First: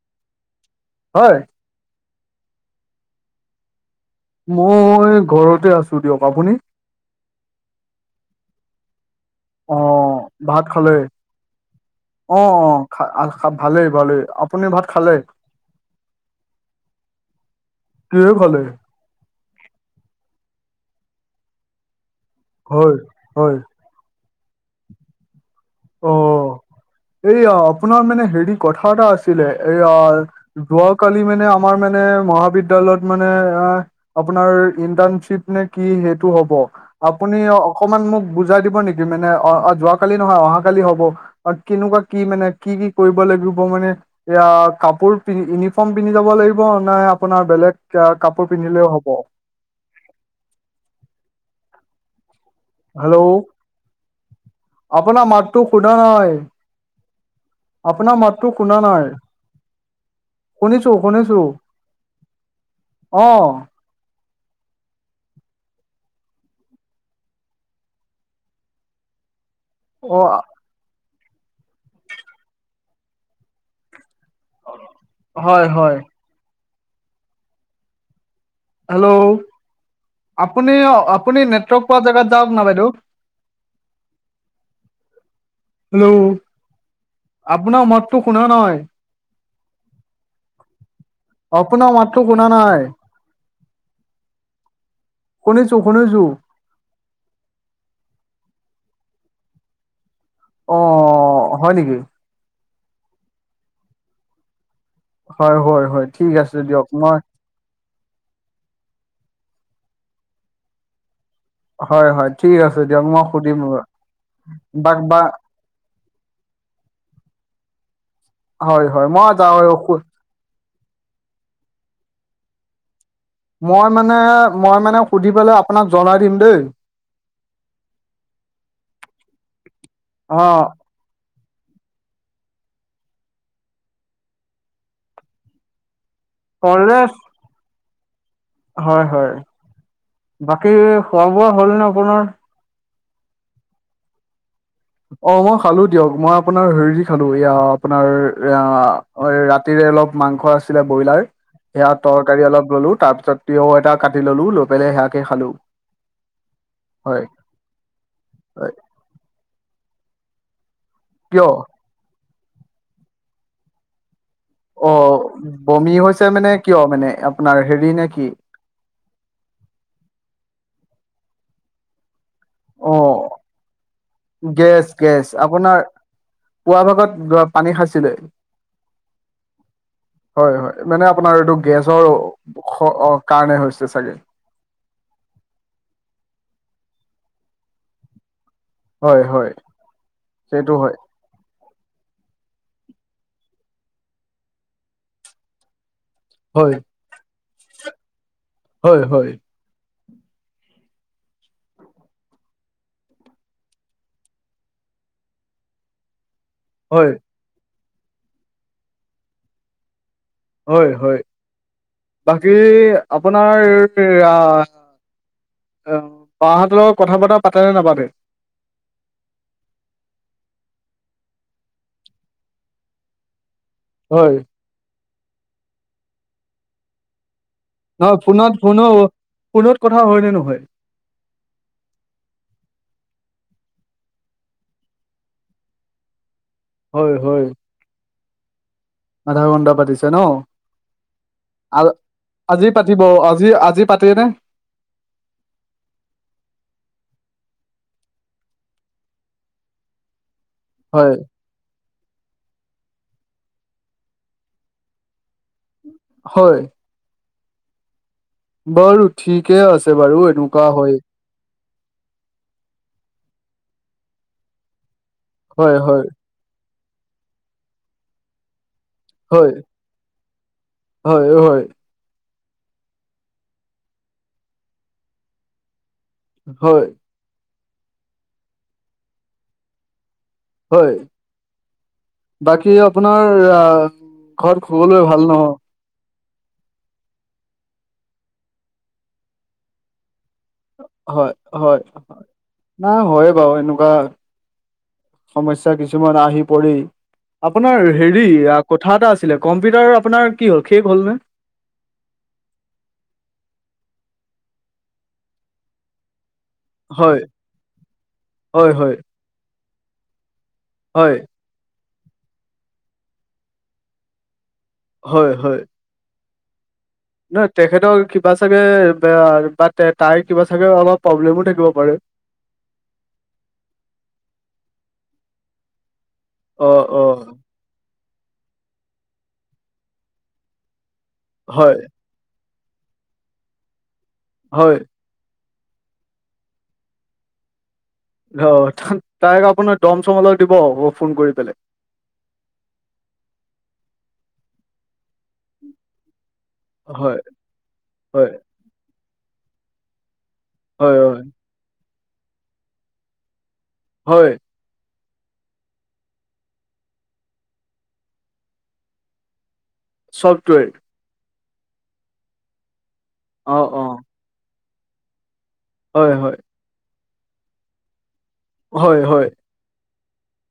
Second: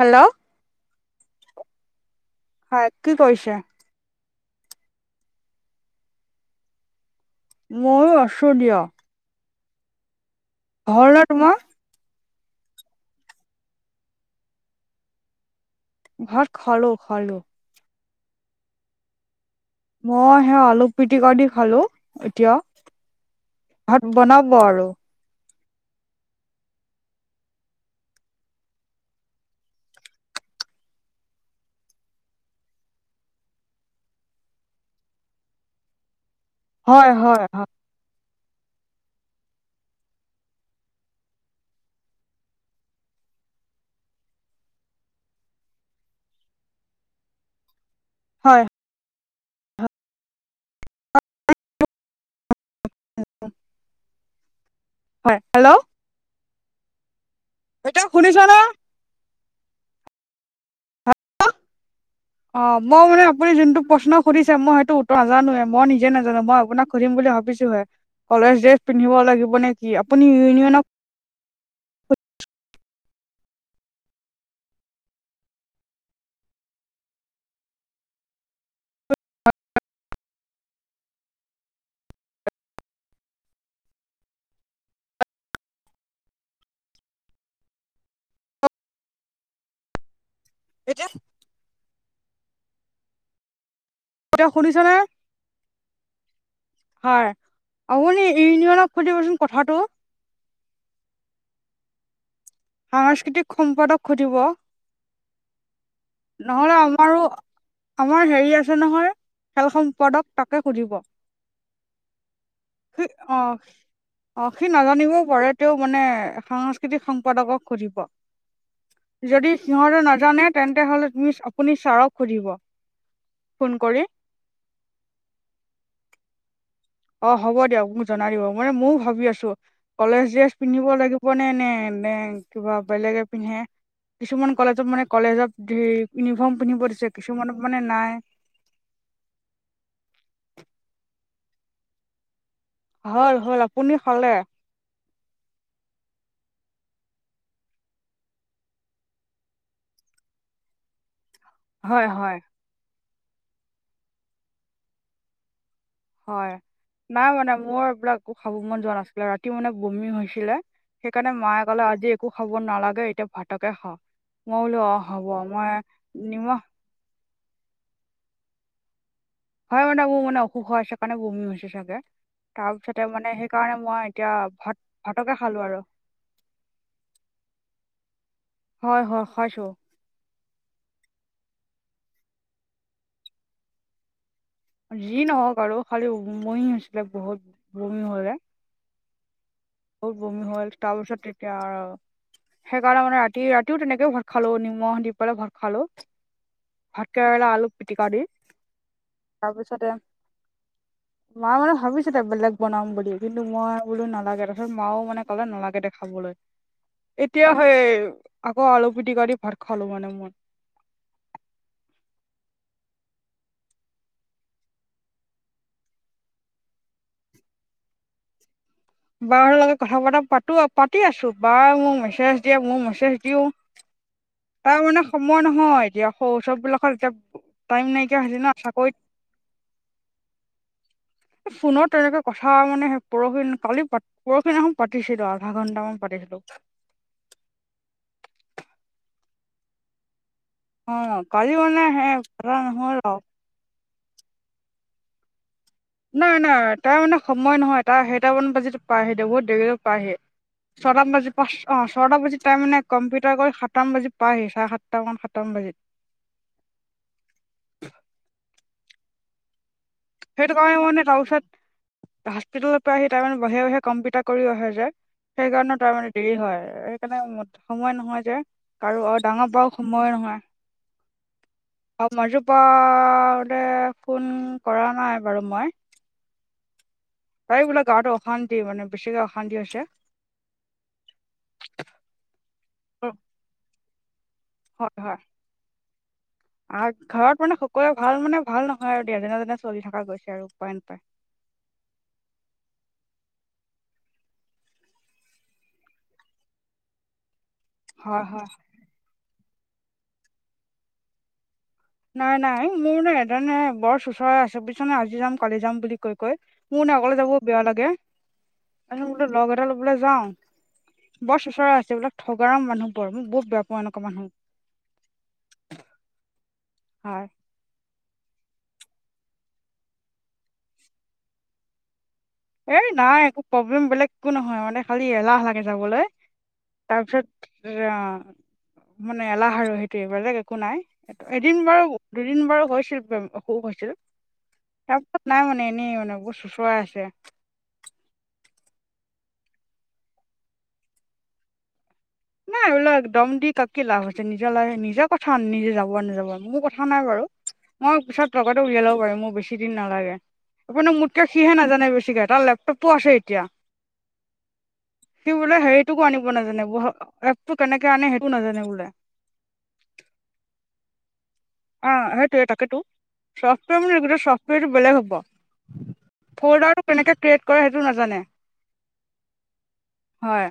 Hello. হয়। হয়। কি কৰিছা? মই ঘৰতে আছোঁ দিয়ক। আপুনি? ময়ো আছোঁ দিয়া। অ' ভাত খালে? হ'ল ন তোমাৰ? অ', অ' খা ভালেই ভালেই। আপুনি ভাত খালে? ভাত খালো খালো। কিহেৰে খালে? মই হেই আলু পিটিক দি খালো এতিয়া। হয়, হয়। ভাত বনাব আৰু। অ' এইয়া আপোনাৰ মানে হেৰি কথা এটা আছিলে এইয়া যোৱাকালি মানে আমাৰ মানে মহাবিদ্যালয়ত মানে আ আপোনাৰ ইণ্টাৰ্ণশ্বিপ নে কি সেইটো হ'ব। হয় আপুনি হয় হয় অকমান মোক বুজাই দিব নেকি মানে, অ' যোৱাকালি নহয় অহা কালি হ'ব আৰু কেনেকুৱা কি মানে কি কি কৰিব লাগিব মানে এতিয়া কাপোৰ পিন, ইউনিফৰ্ম পিন্ধি যাব লাগিব নাই আপোনাৰ বেলেগ কাপোৰ হয় পিন্ধিলেও হ'ব? হেল্ল'। আপোন হয় মাটটো হেল্ল' শুদা নাই। এতিয়া আপোনাৰ শুনিছা মাতটো ন? শুনা নাই। শুনিছোঁ শুনিছোঁ। অ' মই মানে আপুনি যোনটো প্ৰশ্ন সুধছে মই সেইটো উত্তৰ নাজানোৱে, মই নিজে নাজানো, মই আপোনাক সুধিম বুলি ভাবিছোহে। কলেজ ড্ৰেছ পিন্ধিব লাগিব নেকি, অ আপুনি ইউনিয়নক হয় হয়। হেল্ল'। আপুনি আপুনি নেটৱৰ্ক পোৱা জেগাত যাওক না বাইদেউ। [inaudible] হেল্ল'। আপোনাৰ মাতটো শুনা নাই। এতিয়া আপোনাৰ মাতটো শুনা নাই। কিয় শুনিছনে? শুনিছো শুনিছো হয়, আপুনি ইউনিয়নক সুধিবচোন কথাটো। অ' হয় নেকি? সাংস্কৃতিক সম্পাদক সুধিব? হয়-হয়-হয় ঠিক আছে নহ'লে দিয়ক। মই আমাৰো আমাৰ হেৰি আছে নহয়, খেল সম্পাদক তাকে সুধিব। হয়-হয় ঠিক আছে দিয়ক। মই সুধিম ৰবা। অহ, সি নাজানিবও পাৰে তেওঁ‌ মানে সাংস্কৃতিক সম্পাদকক সুধিব, হয় হয় মই যা যদি সিহঁতে নাজানে, তেন্তে হ'লে তুমি আপুনি ছাৰক সুধিব। ফোন মই কৰি মানে, মই মানে সুধি পেলাই আপোনাক জনাই দিম দেই। অহ, হ'ব দিয়ক মোক জনাই দিব। মানে মইয়ো ভাবি আছোঁ, কলেজ অ ড্ৰেছ পিন্ধিব লাগিব। হ'বনে, নে-নে কিবা বেলেগে পিন্ধে, কিছুমান কলেজত মানে কলেজত ধ ইউনিফৰ্ম পিন্ধিব দিছে, কলেজ কিছুমানত মানে নাই। হয়, হয়। বাকী খোৱা-বোৱা হ'লনে আপোনাৰ? হ'ল হ'ল। আপুনি খালে? অহ, মই খালোঁ দিয়ক। মই আপোনাৰ হেৰি খালোঁ, এয়া আপোনাৰ আহ অহ, ৰাতিৰে অলপ মাংস আছিলে ব্ৰইলাৰ। সেয়া হয় হয় তৰকাৰী অলপ ললোঁ, তাৰপিছত তিয়হও এটা কাটি ললোঁ, লৈ পেলাই সেয়াকে খালোঁ। হয়। নাই মানে মোৰ এইবিলাক একো খাব হয় মন যোৱা নাছিলে, ৰাতি মানে বমি হৈছিলে। সেইকাৰণে কিয় মায়ে কলে আজি একো খাব নালাগে, এতিয়া ভাতকে খা। মই বোলো অ অহ, হ'ব মই বমি হৈছে মানে নিমখ কিয় মানে, আপোনাৰ হেৰি নেকি? হয় মানে মোৰ মানে, অসুখ হৈ আছে সেইকাৰণে বমি হৈছে চাগে। অ তাৰপিছতে মানে, সেইকাৰণে মই এতিয়া গেছ গেছ ভত-ভতকে খালোঁ আপোনাৰ আৰু। পুৱা ভাগত পানী খাইছিলে? হয়, হয়, খাইছোঁ। হয়, হয়। মানে আপোনাৰ এইটো গেছৰ কাৰণে হৈছে চাগে। যি নহওঁক আৰু খালি উমহি হৈছিলে বহুত বমি হ'লে। হয়, হয়। বহুত বমি হ'ল সেইটো হয় তাৰপিছত এতিয়া আৰু সেইকাৰণে মানে ৰাতি, ৰাতিও তেনেকে ভত খালোঁ নিমখ দি পেলাই ভত খালোঁ। হয়। ভতকেৰেদা আলু পিটিকা দি। হয়, হয়। তাৰপিছতে মাই মানে ভাবিছে এ বেলেগ বনাম বুলি কিন্তু মই বোলো নালাগে দে। তাৰপিছত মাও মানে ক'লে নালাগে দে দেখাবলৈ। হয়। তেতিয়াহে আকৌ আলু পিটিকা দি ভাত খালোঁ মানে মই। হয়, হয়। বাকী আপোনাৰ অহ, বাহঁতৰ লগত কথা-বতৰা পাতেনে নাপাতে? বাহঁতৰ লগত কথা পতা-পাতো-পাতি আছোঁ বাই মোক মেছেজ দিয়ে, মইয়ো মেছেজ দিওঁ। হয়। তাৰ মানে সময় নহয় এতিয়া, শৌচৱবিলাকত এতিয়া টাইম নহয় নাইকিয়া হৈছে ন চাকৰিত ফোনত-ফোনো-ফোনত কথা হয়নে নহয়? ফোনত তেনেকে কথা মানে পৰহি কালি পা পৰহি দিনাখন পাতিছিলোঁ আধা ঘণ্টামান পাতিছিলোঁ হয়, হয়। আধা ঘন্ধ পাতিছে ন'। অ কালি মানে সে কথা আজি নহল পাতিব, আৰু আজি-আজি পাতেনে? নাই নাই তাৰ মানে সময় নহয়, তাৰ সেইটামান বাজিত পায়হি দে, বহুত দেৰিকে পায়হি। ছয়টামান হয় বাজিত পাঁচ অহ, ছয়টা বাজিত তাই মানে কম্পিউটাৰ কৰি সাতটামান বাজিত পাইহি, চাৰে সাতটামান, সাতটামন বাজিত। হয়। বাৰু ঠিকে আছে বাৰু, এনেকুৱা হয়। [unintelligible] হস্পিতালৰ পৰা আহি তাৰ মানে বাহিৰে বাহিৰে কম্পিউটাৰ কৰি আহে যে। হয় সেইকাৰণে হয়। তাৰমানে দেৰি হয় সেইকাৰণে সময় নহয় যে কাৰো আৰু হয় ডাঙৰ পৰাও সময় নহ হয় হয় অ', মই [unintelligible] দে ফোন কৰা নাই বাৰু মই। হয়। তাই বোলে গাৱতো অশান্তি মানে বেছিকে অশান্তি হৈছে হয় বাকী আপোনাৰ আহ ঘৰত হয় শুবলৈ হয় ভাল নহয়। [inaudible] আৰু ঘৰত মানে সকলোৱে ভাল মানে ভাল নহয় আৰু দে যেনে তেনে চলি থকা গৈছে আৰু উপায় নোাপায় হয়, হয়। না হয় বাৰু এনেকুৱা সমস্যা কিছুমান আহি পৰি আপোনাৰ হয় হেৰি হয় কথা এটা আছিলে, কম্পিউটাৰ আপোনাৰ কি হ'ল শেষ হ'ল নে? নাই, নাই মোৰ ন এদণে বৰ চোচৰা আছে পিছ ন আজি যাম কালি যাম বুলি কৈ কৈ। মোৰ নহ হয়, অকলে যাব বেয়া লাগে, হয়, হয়, [unintelligible] বোলো লগ এটা লবলে যাওঁ। হয়। বৰ চুচৰা আছে এইবাক ঠগ মানুহবোৰ মই বহু বেয়া পাওঁ এনেুৱা মানুহ। হয়, হয়। হয়। নহয়, তেখেতৰ কিবা চাগে বা তাই কিবা চাগে অলপ প্ৰব্লেমো থাকিব পাৰে। এই নাই একো প্ৰব্লেম বেলেগ একো নহয়, মানে খালি এলাহ লাগে যাবলৈ অ', তাৰপিছত অ', অ', মানে এলাহ আৰু সেইটো এইবাৰ একো নাই এইটো এদিন হয়, বাৰু দুদিন বাৰু হৈছিল, অসুখ হৈছিল। হয়। কাপত নাই মানে এনেই মানে বহুত চোঁচৰা আছে। অ', তাইক আপোনাৰ দম চম অলপ দিব, ফোন কৰি পেলাই। নাই এইবিলাক এক দম দি কাক কি লাভ হৈছে, নিজৰ লাইভ নিজক কথা নিজে যাব নাযাব, মোৰ কথা নাই হয়, বাৰুহ মই হয়, পিছত লগত উলিয়াব পাৰি মোৰ বেছি দিন নালাগে আপু হয়, হয়, মোতকে সিহে নাজানে বেছিকে তাৰ ল টোপ আছে এতিয়া। হয়। সি বোলে সেইটোকো আনিব নাজানে ব এপটো কেনেকে আনে সেইটো নাজানে বোলে। ছফ্টৱেৰ? অ', সেইটোয়ে তাকেতো অ', চফ্টৱেৰ অ', মানে, চফ্টৱেৰটো বেলেগ হ'ব। হয়, হয়, ফ'ল্ডাৰটো কেনেকে ক্ৰিয়েট কৰে সেইটো নাজানে। হয়, হয়। হয়।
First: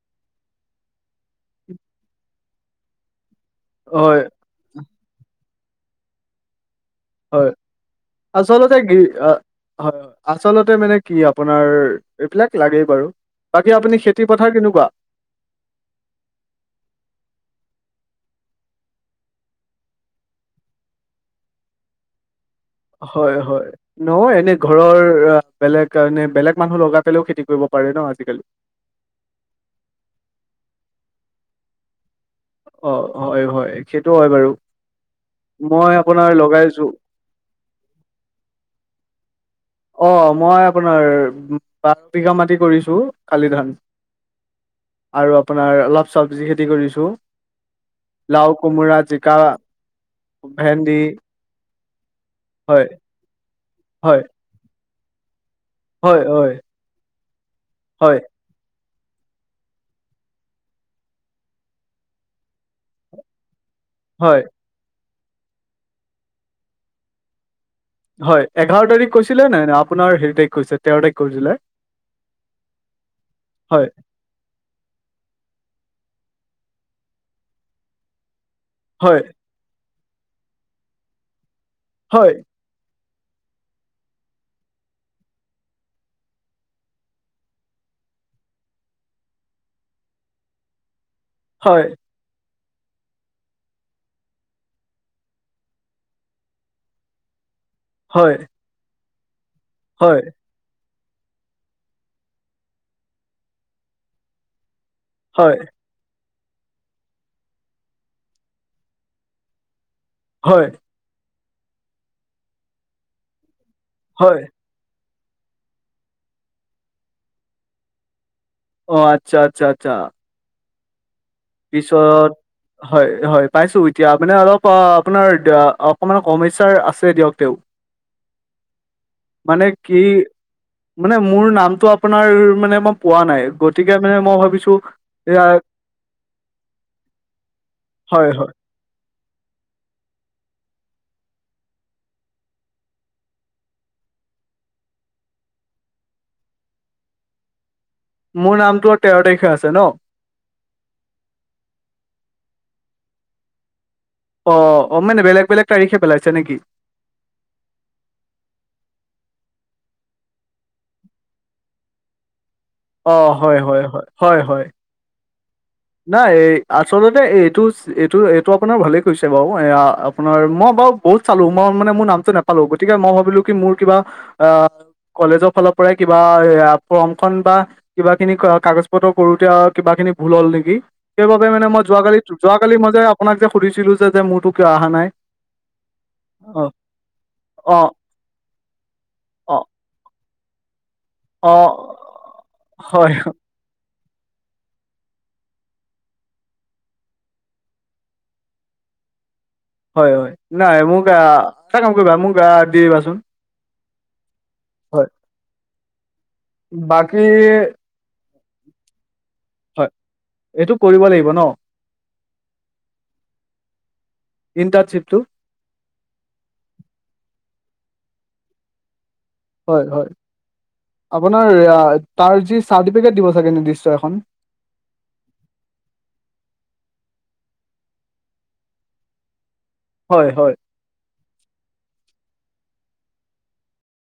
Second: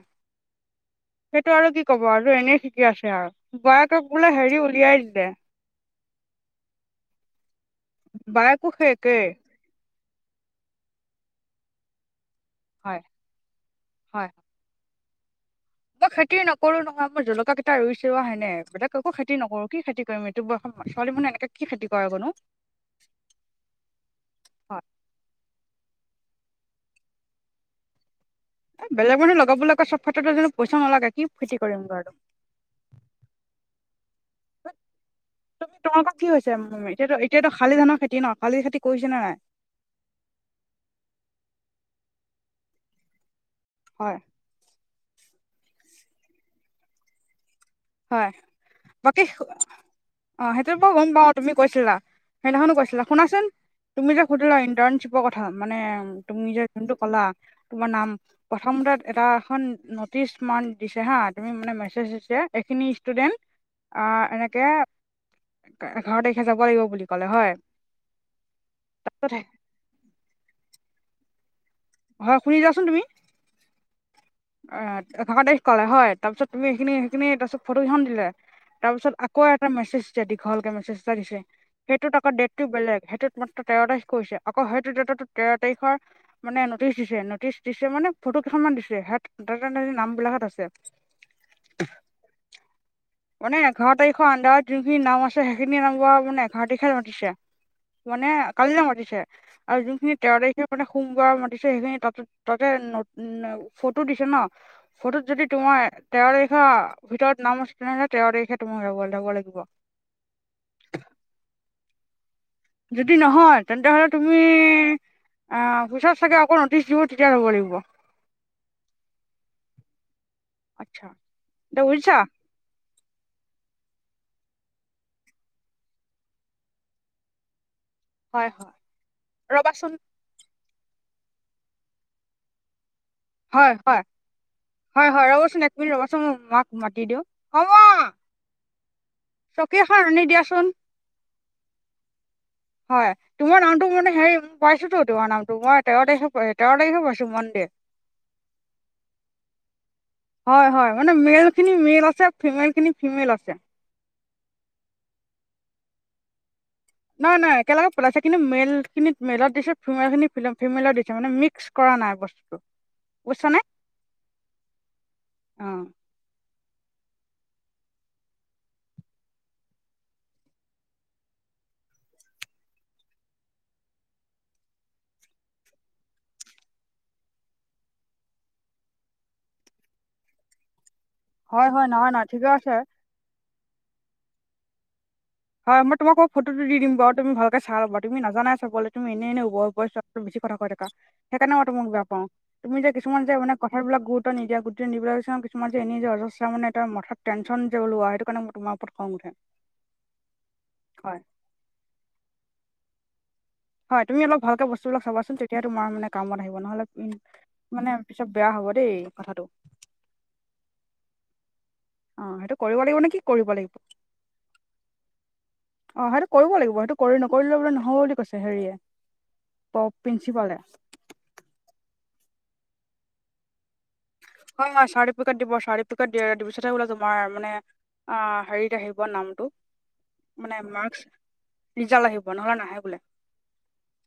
সেইটো আৰু কি কব আৰু, এনেই শিকি আছে আৰু। বয়েকক হয়, বোলে হেৰি উলিয়াই দিলে। হয়, বায়েকো আচলতে সেই কি একেই হয় আচলতে মানে কি আপোনাৰ এইবিলাক লাগেই হয় বাৰু, বাকী আপুনি খেতি হয় পথাৰ কেনেকুৱা? মই খেতি নকৰো নহয়, মোৰ জলকিয়া কেইটা ৰুইছোৱা হেনে বোলে একো খেতি নকৰো কি খেতি এই ব ছোৱালী মানে এনেকে কি খেতি কৰে কনো। হয়, হয়। নহয়, এনে হয় ঘৰৰ বেলেগ এ বেলেগ মানুহ লগাই পেললেও খেতি কৰিব পাৰে ন' আজিকালি। বেলেগ মানুহ লগাবলৈ ক' চব ক্ষেত্ৰতো জানো পইচা নালাগে, কি খেতি কৰিম আৰু। অ', হয়, হয়, সেইটো হয় বাৰু তুমি মই তোমালোকৰ কি আপোনাৰ হৈছে লগাইছো এতিয়াতো এতিয়াতো খালি ধানৰ খেতি ন, খালি খেতি কৰিছে নে নাই? অ', মই আপোনাৰ বঘ বিঘা মাটি কৰিছো খালি ধান। হয়। আৰু আপোনাৰ অলপ চব্জি খেতি কৰিছোঁ। হয় লাও, কোমোৰা, বাকী জিকা, অ সেইটো বাৰু ভেণ্ডি। গম পাও তুমি কৈছিলা, সেইদিনাখনো কৈছিলা। শুনাচোন তুমি হয়, যে সুধিলা ইণ্টাৰ্শ্বিপ মানে হয়, তুমি হয়, নিজৰ যোনটো কলা, তোমাৰ নাম হয়, প্ৰথম তাত এটা এখন ন'টিচ মান দিছে হা, তুমি মানে মেছেজ দিছে এইখিনি ষ্টুডেণ্ট আ, হয়। এনেকে এঘাৰ তাৰিখে যাব লাগিব বুলি ক'লে হয়। হয়, এঘাৰ তাৰিখ তাৰপিছত কৈছিলে নাই নে আপোনাৰ হেৰি তাৰিখ কৈছে তেৰ তাৰিখ কৈছিলে? হয়, শুনি যাচোন তুমি। হয়। অ' তেৰ তাৰিখ ক'লে হয় তাৰপিছত তুমি সেইখিনি সেইখিনি তাৰপিছত ফটোকেইখন দিলে। তাৰপিছত হয় আকৌ এটা মেছেজ দিছে, দীঘলকে মেছেজ এটা দিছে সেইটোত হয় আকৌ ডেট বেলেগ, সেইটোত মাত্ৰ তেৰ তাৰিখ কৈছে আকৌ সেইটো ডেটো তেৰ তাৰিখৰ মানে নটিচ দিছে, নটিচ দিছে মানে ফটো কৈইখনমান দিছে হেত নামবিলাকত আছে। হয়। [inaudible] মানে এঘাৰ তাৰিখৰ আণ্ডাৰত যোনখিনি নাম আছে সেইখিনি নাম মানে এঘাৰ তাৰিখে মাতিছে। মানে হয় কালিলে মাতিছে আৰু যোনখিনি হয় তেৰ তাৰিখে মানে সোমবাৰ মাতিছে সেইখিনি তাত তাতে ন' ফটো দিছে ন' ফটোত যদি হয় তোমাৰ তেৰ তাৰিখৰ ভিতৰত নাম আছে তেনেহ'লে তেৰ তাৰিখে তোমাৰ যাব লাগিব। হয়। যদি নহয় তেন্তে হ'লে তুমি হয় আ, পিছত ছাগে আকৌ ন'টিছ দিব তেতিয়া যাব লাগিব। অ' আচ্ছা আচ্ছা আচ্ছা। আচ্ছা। এতিয়া বুজিছা পিছত হয়, হয় পাইছোঁ, এতিয়া মানে অলপ আপোনাৰ অকমান সমস্যাৰ আছে দিয়ক তেওঁ। হয় হয় মানে ৰ'বাচোন কি মানে মোৰ নামটো আপোনাৰ মানে মই পোৱা নাই হয় গতিকে মানে মই ভাবিছোঁ এয়া আপুনি ৰ'বচোন মই মাক মাতি দিওঁ, অ' মা। হয় হয়। চকী এখন আনি দিয়াচোন। হয়। তোমাৰ নামটো মানে হে, মই পাইছোতো, তোমাৰ নামটো মই তেৰ তাৰিখে প তেৰ তাৰিখে পাইছো মনডে। মোৰ নামটো তেৰ তাৰিখে আছে ন'? হয় হয়, মানে মেলখিনি মেল আছে, ফিমেলখিনি ফিমেল আছে। অ', অ' মানে বেলেগ বেলেগ তাাৰিখে পেলাইছে নেকি? নাই নাই একেলগে পলাইছে কিন্তু মেলখিনিত মেলত দিছে, ফিমেলখিনি ফিমেলত দিছে মানে মিক্স কৰা নাই বস্তুটো। অ' বুজিছানে হয় হয় হয়, হয় হয়। অ'। নাই এই আচলতে এইটো এইটো এইটো আপোনাৰ ভালেই কৰিছে বাৰু এয়া আপোনাৰ মই বাৰু বহুত চালো মই মানে মোৰ নামটো নাপালো গতিকে মই ভাবিলোঁ কি মোৰ কিবা আ কলেজৰ ফালৰপৰাই কিবা এ, ফমখন বা কিবাখিনি কাগজ পত্ৰ কৰোঁতে কিবাখিনি ভুল হ'ল নেকি। সেইবাবে মানে হয় হয় মই নহয় যোৱাকালি, নহয় ঠিকে আছে যোৱাকালি মই যে আপোনাক যে সুধিছিলো যে মোৰতো কিয় অহা নাই। হয়, মই তোমাক ফ'টোটো অ দিম বাৰু তুমি ভালকে অ চাই লবা। তুমি নাজানাই চাবলৈ, তুমি এনে এনে অ বেছি কথা কৈ থাকা। সেইকাৰণে অ মই তোমাক বেয়া পাওঁ, তুমি যে হয় কিছুমান যে মানে কথাবিলাক গুৰুত্ব নিদিয়া, গুৰুত্ব নিবলৈ কিছুমান যে এনে যে অজচৰা মানেটা মাথাত টেনচন যে লোৱা সেই কাৰণে তোমাৰ ওপৰত খং উঠে। হয়, হয়। নাই, মোক গা হয় এটা কাম কৰিবা মোক গা দি দিবাচোন। হয়। তুমি অলপ ভালকে বছ [unintelligible] হয় চাবাচোন, তেতিয়া তোমাৰ মানে কামত আহিব। নহ'লে উ বাকী মানে পিছত বেয়া হ'ব দেই, কথাটো। হয়। এইটো কৰিব লাগিব ন'? অ, সেইটো কৰিব লাগিব নে কি কৰিব লাগিব? ইণ্টাচিপটো অ', সেইটো কৰিব লাগিব। সেইটো কৰি নকৰিলে বোলে নহ'ব বুলি কৈছে হেৰিয়ে। হয়। হয়। প্ৰিন্সিপালে আপোনাৰ তাৰ যি চাৰ্টিফিকেট দিব চাগে নিৰ্দিশ্য এখন। হয়। হয়। চাৰ্তিপিকেত দিব, চাৰ্তিপিকেত দিয়ে। পিছহে বোলে তোমাৰ মানে অ, হেৰিত আহিব নামটো হয় হয় মানে মাৰ্কচ ৰিজাল্ট আহিব, নহ'লে নাহে বোলে।